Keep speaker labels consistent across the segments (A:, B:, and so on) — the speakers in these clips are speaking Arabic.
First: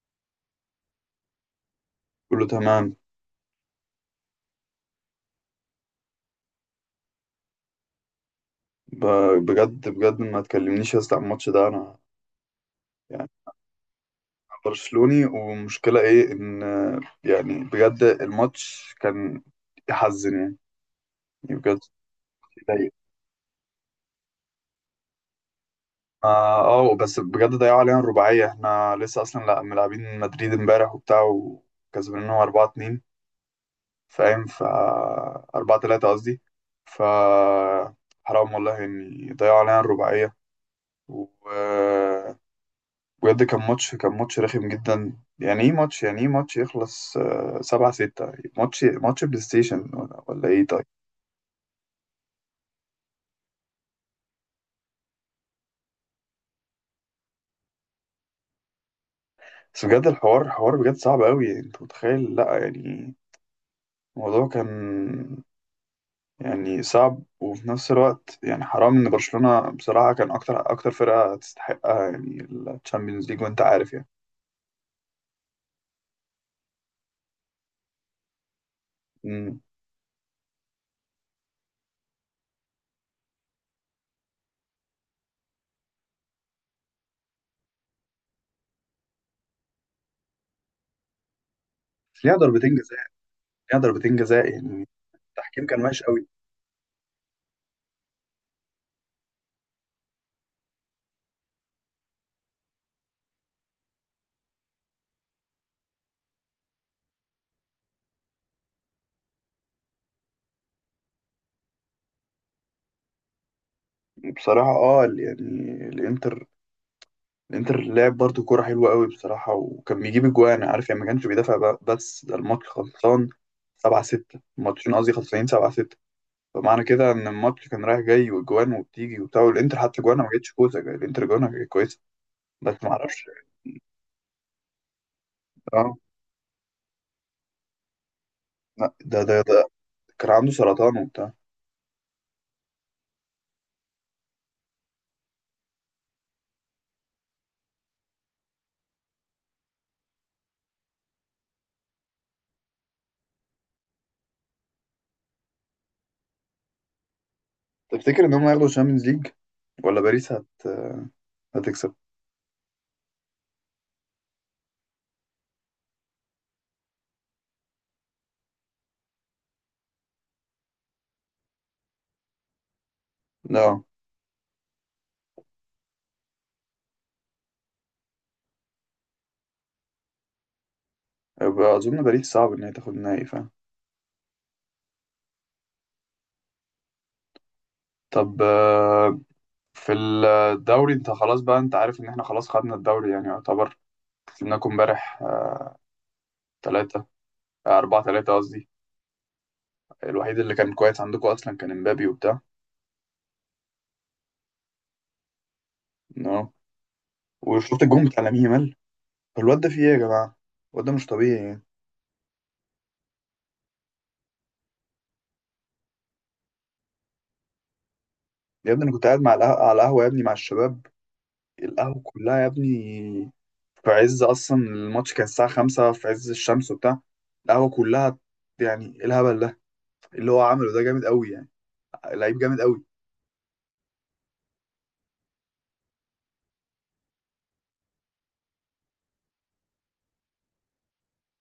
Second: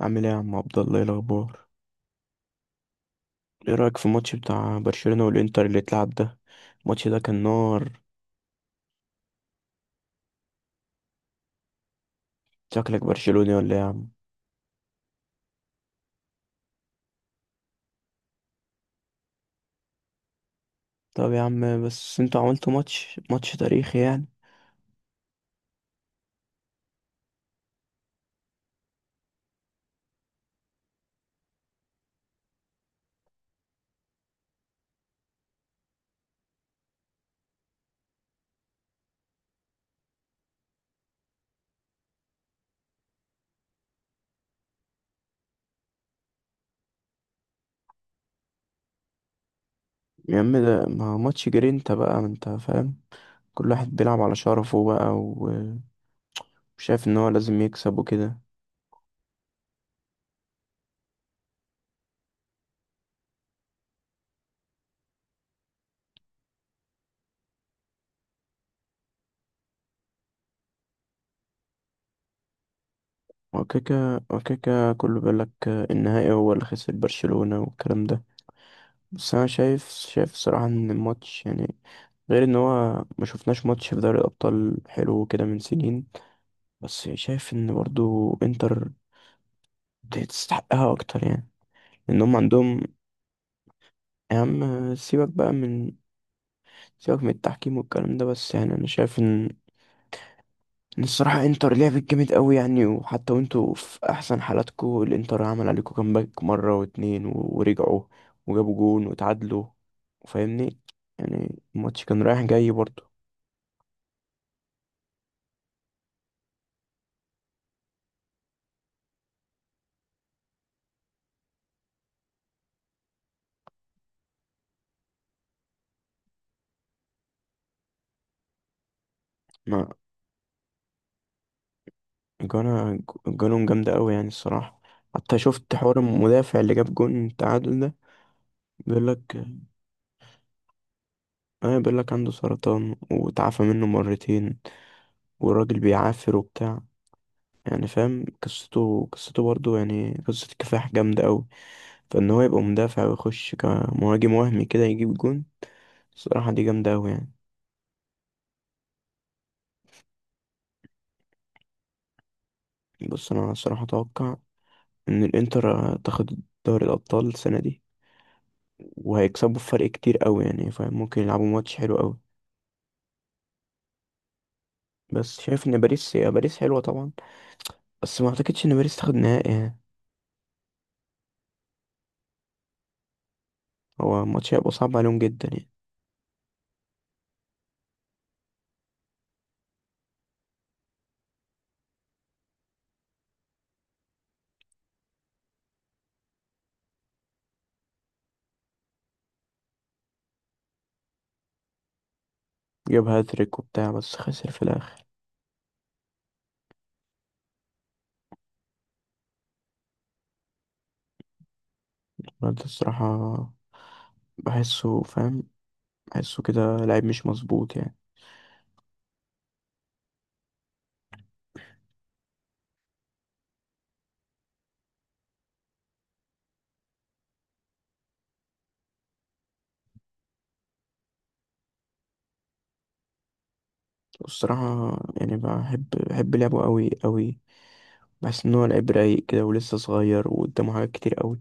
A: عامل ايه يا عم عبد الله؟ ايه الاخبار؟
B: كله تمام.
A: ايه رايك في الماتش بتاع برشلونه والانتر اللي اتلعب ده؟ الماتش ده كان نار.
B: ب- بجد بجد ما تكلمنيش يا اسطى عن الماتش ده انا،
A: شكلك
B: يعني
A: برشلوني ولا ايه يا عم؟
B: أنا برشلوني، ومشكلة ايه ان، يعني بجد الماتش كان يحزن يعني.
A: طب يا
B: يعني بجد
A: عم بس انتوا عملتوا
B: يضايق.
A: ماتش تاريخي يعني.
B: اه آه، بس بجد ضيعوا علينا الرباعية. احنا لسه اصلا لا ملاعبين مدريد امبارح وبتاع وكسبناهم 4-2، فاهم. 4-3 قصدي. ف حرام والله ان ضيعوا علينا الرباعية. و بجد كان ماتش، رخم جدا. يعني ايه ماتش يخلص آه، 7-6. ماتش بلاي ستيشن ولا,
A: يا
B: ولا
A: عم
B: ايه؟
A: ده
B: طيب،
A: ما ماتش جرينتا بقى، ما انت فاهم. كل واحد بيلعب على شرفه بقى وشايف ان هو لازم يكسب وكده.
B: بس بجد الحوار حوار بجد صعب قوي، انت متخيل؟ لا يعني الموضوع كان يعني صعب، وفي نفس الوقت يعني حرام ان برشلونة بصراحة كان اكتر اكتر فرقة تستحقها، يعني الشامبيونز ليج، وانت عارف يعني.
A: وكيكا كله بيقول لك النهائي هو اللي خسر برشلونه والكلام ده. بس انا
B: مم.
A: شايف صراحة ان الماتش يعني، غير ان هو ما شفناش ماتش في دوري الابطال حلو كده من سنين. بس شايف ان برضو انتر تستحقها اكتر يعني، ان
B: بس
A: هم
B: ليها ضربتين
A: عندهم.
B: جزاء، ليها ضربتين
A: يا
B: جزاء
A: عم
B: يعني. التحكيم كان وحش قوي.
A: سيبك من التحكيم والكلام ده. بس يعني انا شايف ان الصراحة انتر لعبت جامد قوي يعني، وحتى وانتوا في احسن حالاتكوا الانتر عمل عليكوا كامباك مرة واتنين ورجعوا وجابوا جون وتعادلوا. فاهمني؟ يعني الماتش كان رايح جاي برضو.
B: بصراحة يعني الانتر، لعب برضو كوره حلوه قوي بصراحه، وكان بيجيب اجوان، عارف يعني، ما كانش بيدافع، بس ده الماتش خلصان 7-6، الماتشين قصدي خلصانين 7-6. فمعنى كده ان الماتش كان رايح جاي، واجوان وبتيجي وبتاع، والانتر حتى جوانها ما جتش كويسه، الانتر جوانها كانت كويسه، بس ما
A: جانا
B: اعرفش.
A: جانهم جامدة أوي يعني الصراحة. حتى شفت
B: اه،
A: حوار المدافع اللي جاب جون التعادل ده،
B: لا، ده
A: بيقولك
B: ده ده كان عنده سرطان وبتاع.
A: اه بيقولك عنده سرطان وتعافى منه مرتين، والراجل بيعافر وبتاع، يعني فاهم قصته برضه، يعني قصة كفاح جامدة أوي. فإن هو يبقى مدافع ويخش كمهاجم وهمي كده يجيب جون، الصراحة دي جامدة أوي يعني.
B: تفتكر ان هم هياخدوا الشامبيونز ليج، ولا باريس هتكسب؟
A: بص أنا الصراحة أتوقع إن الإنتر تاخد دوري الأبطال السنة دي، وهيكسبوا فرق كتير أوي يعني، فممكن يلعبوا ماتش حلو أوي.
B: لا،
A: بس شايف ان باريس، يا باريس حلوة طبعا، بس ما اعتقدش ان باريس تاخد نهائي يعني.
B: يبقى اظن باريس صعب ان هي تاخد النهائي، فاهم؟
A: هو الماتش هيبقى صعب عليهم جدا يعني.
B: طب، في الدوري انت خلاص بقى، انت عارف ان احنا خلاص خدنا الدوري، يعني يعتبر. كسبناكم امبارح ثلاثة، 4-3 قصدي. الوحيد اللي كان كويس عندكم أصلا كان امبابي وبتاع.
A: جاب هاتريك وبتاع بس خسر في الاخر.
B: نو، وشفت الجون بتاع لامين يامال؟ الواد ده فيه إيه يا جماعة؟ الواد ده مش طبيعي يعني.
A: رد الصراحة، بحسه فاهم، بحسه كده لعيب مش مظبوط يعني.
B: يا ابني أنا كنت قاعد مع على القهوة يا ابني، مع الشباب، القهوة كلها يا ابني. في عز أصلا الماتش كان الساعة خمسة، في عز الشمس وبتاع، القهوة كلها. يعني إيه الهبل ده؟ اللي هو عمله ده جامد قوي يعني. لعيب جامد قوي.
A: والصراحة يعني بحب لعبه قوي قوي. بحس ان هو لعيب رايق كده ولسه صغير وقدامه حاجات كتير قوي.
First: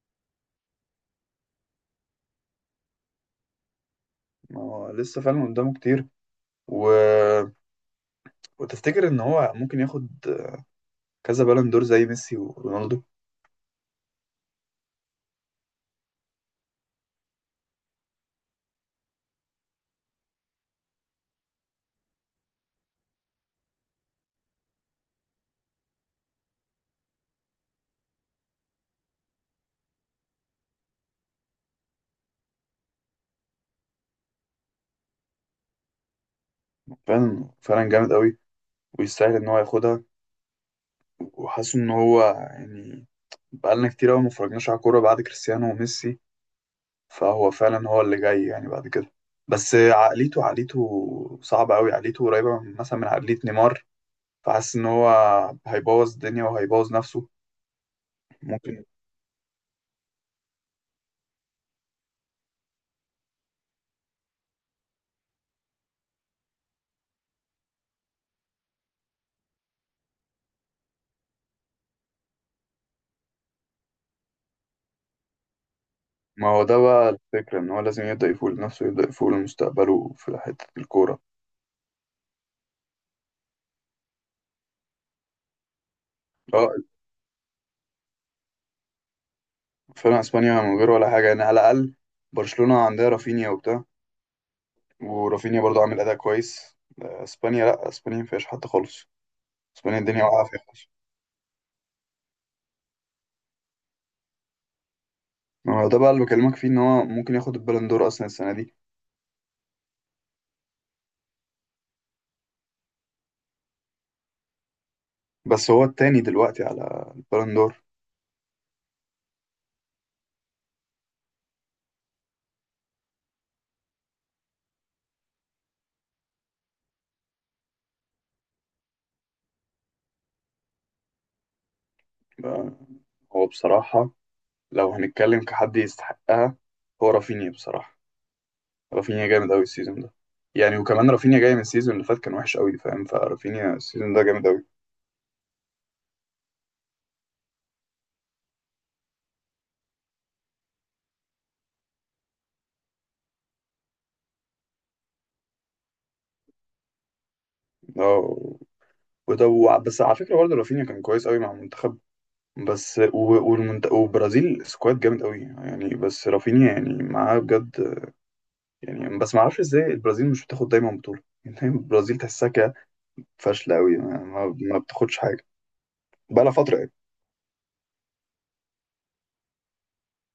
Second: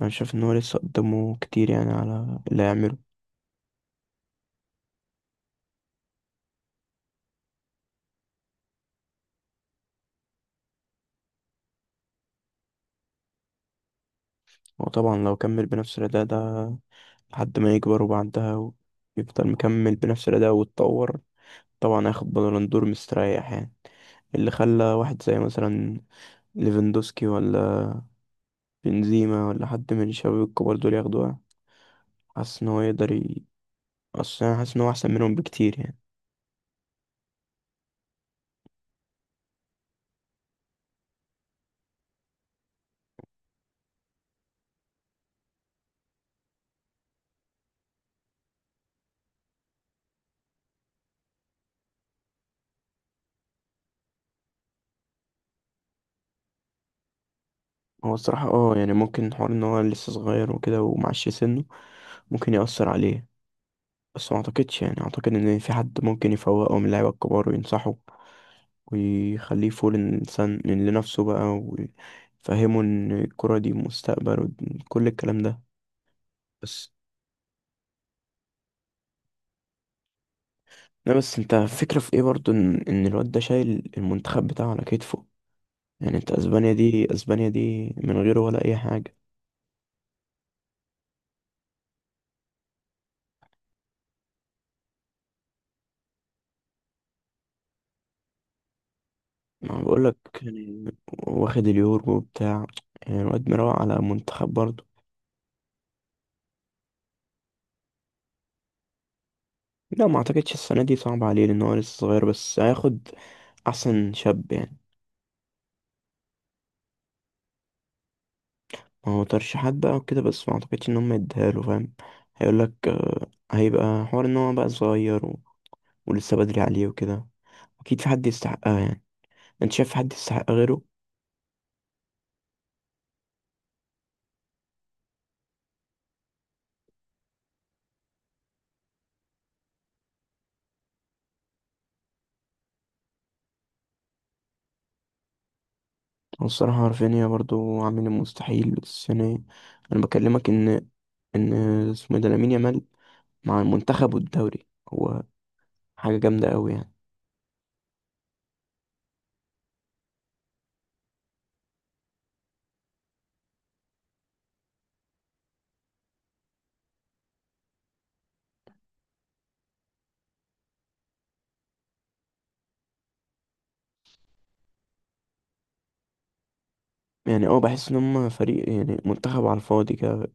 A: انا شايف ان هو لسه قدامه كتير يعني، على اللي هيعمله.
B: ما هو لسه فعلا قدامه كتير. و... وتفتكر ان هو ممكن ياخد كذا بالون دور زي ميسي ورونالدو؟
A: هو طبعا لو كمل بنفس الاداء ده لحد ما يكبر، وبعدها يفضل مكمل بنفس الأداء ويتطور، طبعا هياخد بالون دور مستريح يعني. اللي خلى واحد زي مثلا ليفاندوسكي، ولا بنزيما، ولا حد من الشباب الكبار دول ياخدوها. حاسس ان هو يقدر. اصل انا حاسس ان هو احسن منهم بكتير يعني.
B: فعلا فعلا جامد قوي، ويستاهل ان هو ياخدها. وحاسس ان هو يعني بقالنا كتير قوي ما اتفرجناش على كوره بعد كريستيانو وميسي، فهو فعلا هو اللي جاي يعني بعد كده. بس عقليته صعبه قوي، عقليته قريبه مثلا من عقليه نيمار، فحاسس ان هو هيبوظ الدنيا وهيبوظ نفسه.
A: هو الصراحة اه
B: ممكن.
A: يعني ممكن حوار ان هو لسه صغير وكده ومعش سنه، ممكن يأثر عليه. بس ما اعتقدش يعني، اعتقد ان في حد ممكن يفوقه من اللعيبة الكبار وينصحه ويخليه فول الإنسان لنفسه بقى، ويفهمه إن الكرة دي مستقبل وكل الكلام ده
B: ما هو ده
A: بس.
B: بقى الفكرة، إن هو لازم يبدأ يفوق لنفسه، يبدأ يفوق لمستقبله في حتة
A: لا
B: الكورة.
A: بس انت فكرة في ايه برضو، ان الواد ده شايل المنتخب بتاعه على كتفه. يعني انت
B: اه،
A: اسبانيا دي، اسبانيا دي من غيره ولا اي حاجة.
B: فعلا اسبانيا من غير ولا حاجه يعني، على الاقل برشلونه عندها رافينيا وبتاع، ورافينيا برضو عامل اداء كويس. آه، اسبانيا، لا، اسبانيا ما فيهاش حد خالص،
A: ما
B: اسبانيا
A: بقولك
B: الدنيا واقعه فيها
A: يعني.
B: خالص.
A: واخد اليورو بتاع، يعني الواد مروق على منتخب برضو.
B: هو ده بقى اللي بكلمك فيه، ان هو ممكن ياخد البالون دور اصلا السنه دي،
A: لا ما اعتقدش السنة دي، صعب عليه لان هو لسه صغير، بس هياخد احسن شاب يعني.
B: بس هو التاني دلوقتي على البالون دور.
A: ما هو ترشيحات بقى وكده، بس ما اعتقدش ان هم يديها له، فاهم. هيقولك آه، هيبقى حوار ان هو بقى صغير ولسه بدري عليه وكده. اكيد في حد يستحقها يعني، انت شايف في حد يستحق غيره؟
B: بقى، هو بصراحه لو هنتكلم كحد يستحقها، هو رافينيا بصراحه. رافينيا جامد قوي السيزون ده يعني، وكمان رافينيا جاي من السيزون اللي فات كان وحش قوي، فاهم؟ فرافينيا السيزون ده جامد قوي.
A: والصراحة رافينيا برضو عامل المستحيل بس يعني. أنا بكلمك إن اسمه إيه ده، لامين يامال مع المنتخب والدوري، هو حاجة جامدة أوي يعني.
B: اه، بس على فكره برضه رافينيا كان كويس قوي مع المنتخب، بس وبرازيل سكواد جامد قوي يعني، بس رافينيا يعني معاه بجد يعني. بس ما اعرفش ازاي البرازيل مش بتاخد دايما بطوله يعني، دايما البرازيل تحسها كده فاشله قوي، ما بتاخدش حاجه بقى لها فتره يعني.
A: يعني أه بحس إن هما فريق يعني، منتخب على الفاضي كده،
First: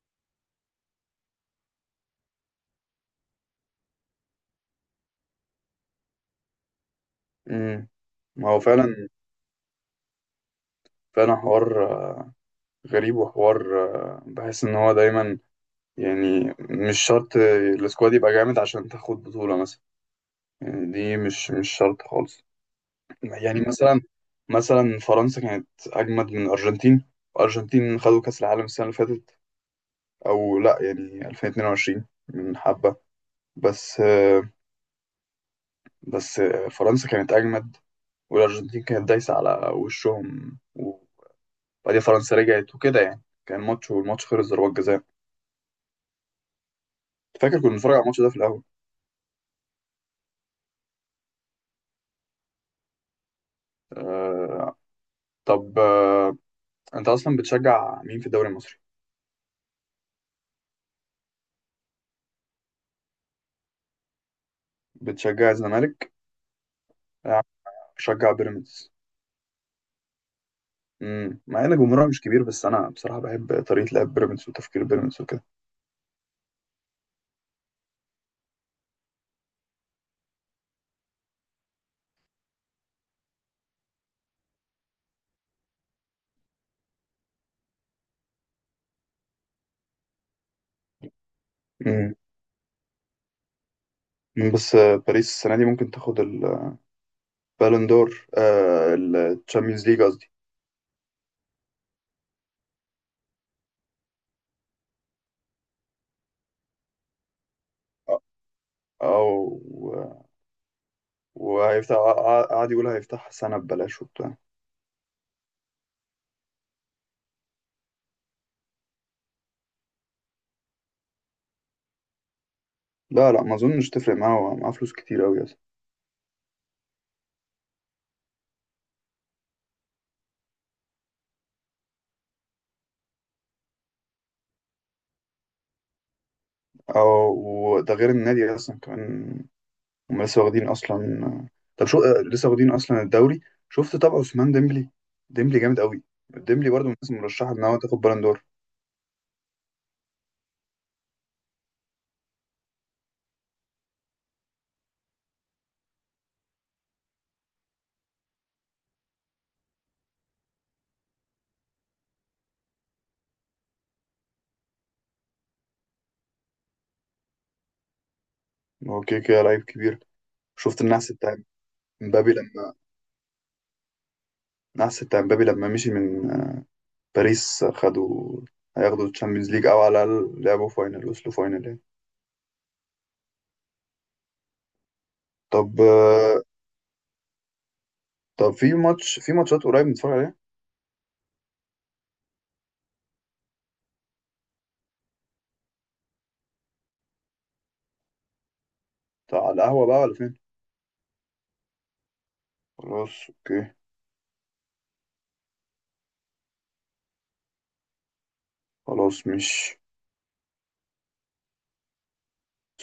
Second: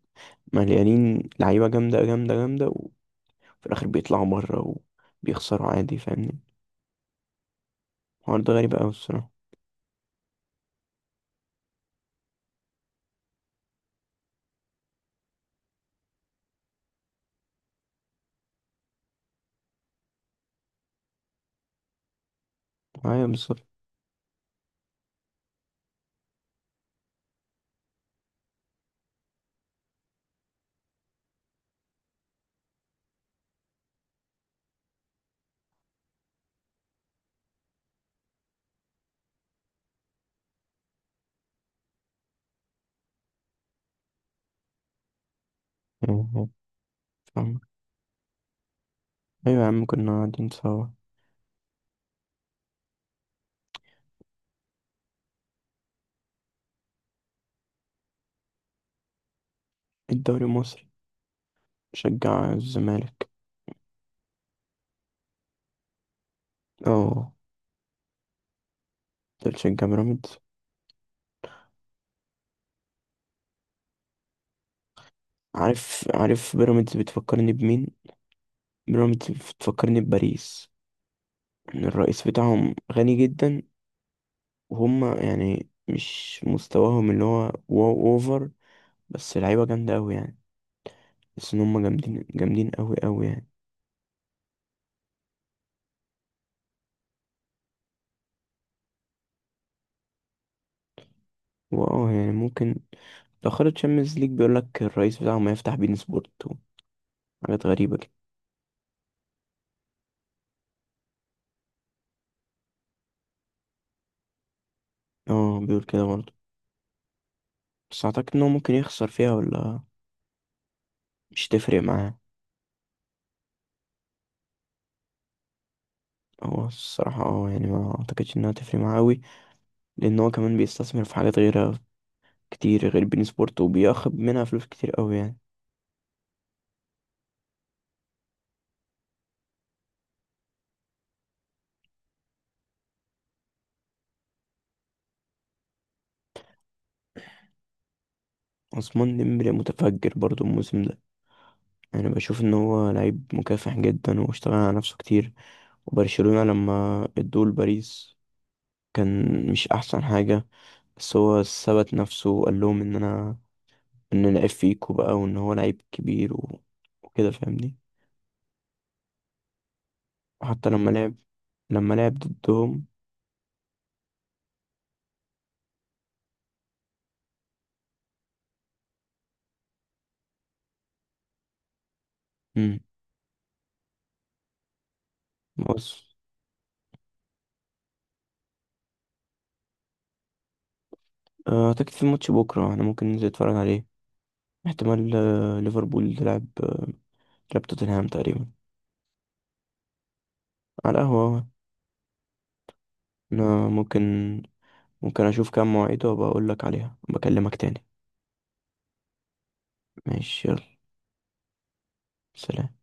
A: مليانين لعيبة جامدة جامدة جامدة، وفي الآخر بيطلعوا بره وبيخسروا عادي، فاهمني.
B: امم
A: الحوار
B: ما
A: ده
B: هو
A: غريب أوي
B: فعلا،
A: الصراحة.
B: فعلا حوار غريب، وحوار بحس ان هو دايما، يعني مش شرط السكواد يبقى جامد عشان تاخد بطوله مثلا، يعني دي مش شرط خالص.
A: أيوة
B: يعني
A: بالظبط.
B: مثلا فرنسا كانت اجمد من الارجنتين، الارجنتين خدوا كاس العالم السنه اللي فاتت، او لا يعني 2022 من حبه، بس بس فرنسا كانت اجمد، والارجنتين كانت دايسه على وشهم، وبعدين فرنسا رجعت وكده يعني، كان ماتش، والماتش خلص ضربات جزاء.
A: أيوة،
B: فاكر
A: فاهمك.
B: كنا بنتفرج على الماتش ده في الاول؟
A: أيوة يا عم كنا قاعدين سوا.
B: أه. طب، انت اصلا بتشجع مين في الدوري المصري؟
A: الدوري المصري، بشجع الزمالك.
B: بتشجع الزمالك.
A: أه.
B: أنا بشجع بيراميدز.
A: أنت بتشجع بيراميدز؟
B: مع ان جمهورها مش كبير، بس انا بصراحه بحب طريقه لعب بيراميدز وتفكير بيراميدز وكده.
A: عارف بيراميدز بتفكرني بمين؟ بيراميدز بتفكرني بباريس، ان الرئيس بتاعهم غني جدا، وهم يعني مش مستواهم اللي هو واو اوفر، بس لعيبه جامده قوي يعني، بس ان هم
B: امم
A: جامدين جامدين قوي قوي يعني.
B: بس باريس السنه دي ممكن تاخد البالون دور. آه، الشامبيونز ليج قصدي.
A: واه يعني ممكن. لو خدت تشامبيونز ليج بيقول لك الرئيس بتاعهم هيفتح بين سبورت، حاجات غريبه كده.
B: او وهيفتح قاعد يقول هيفتح سنه ببلاش وبتاع.
A: اه بيقول كده برضه. بس اعتقد ان هو ممكن يخسر فيها، ولا مش تفرق معاه.
B: لا لا، ما اظنش تفرق معاه، هو معاه فلوس كتير قوي اصلا.
A: هو الصراحه اه يعني ما اعتقدش انها تفرق معاه قوي، لان هو كمان بيستثمر في حاجات غيرها كتير غير بين سبورت، وبياخد منها فلوس كتير قوي يعني.
B: او ده غير النادي اصلا كمان، هم لسه واخدين اصلا. طب، شو آه، لسه واخدين اصلا الدوري. شفت طبعا عثمان ديمبلي؟ ديمبلي جامد قوي، ديمبلي برضه من الناس المرشحه ان هو تاخد بالون دور.
A: عثمان ديمبلي متفجر برضو الموسم ده. انا بشوف ان هو لعيب مكافح جدا واشتغل على نفسه كتير، وبرشلونة لما ادوه لباريس كان مش احسن حاجة، بس هو ثبت نفسه وقال لهم ان أنا لعيب فيكو بقى، وان هو لعيب كبير وكده فاهمني.
B: هو كده كده لعيب كبير.
A: وحتى
B: شفت النحس بتاع
A: لما لعب
B: مبابي لما،
A: ضدهم.
B: مشي من باريس، هياخدوا الشامبيونز ليج، او على الاقل لعبوا فاينل، وصلوا فاينل يعني.
A: امم
B: طب،
A: بص،
B: في ماتشات قريب نتفرج عليها؟
A: اعتقد في ماتش بكرة انا ممكن ننزل نتفرج عليه. احتمال ليفربول تلعب توتنهام تقريبا.
B: طب على القهوة بقى، ولا فين؟
A: على القهوة أهو.
B: خلاص اوكي.
A: أنا ممكن أشوف كام مواعيد وأبقى أقول لك عليها، بكلمك تاني.
B: خلاص مش
A: ماشي يلا، سلام.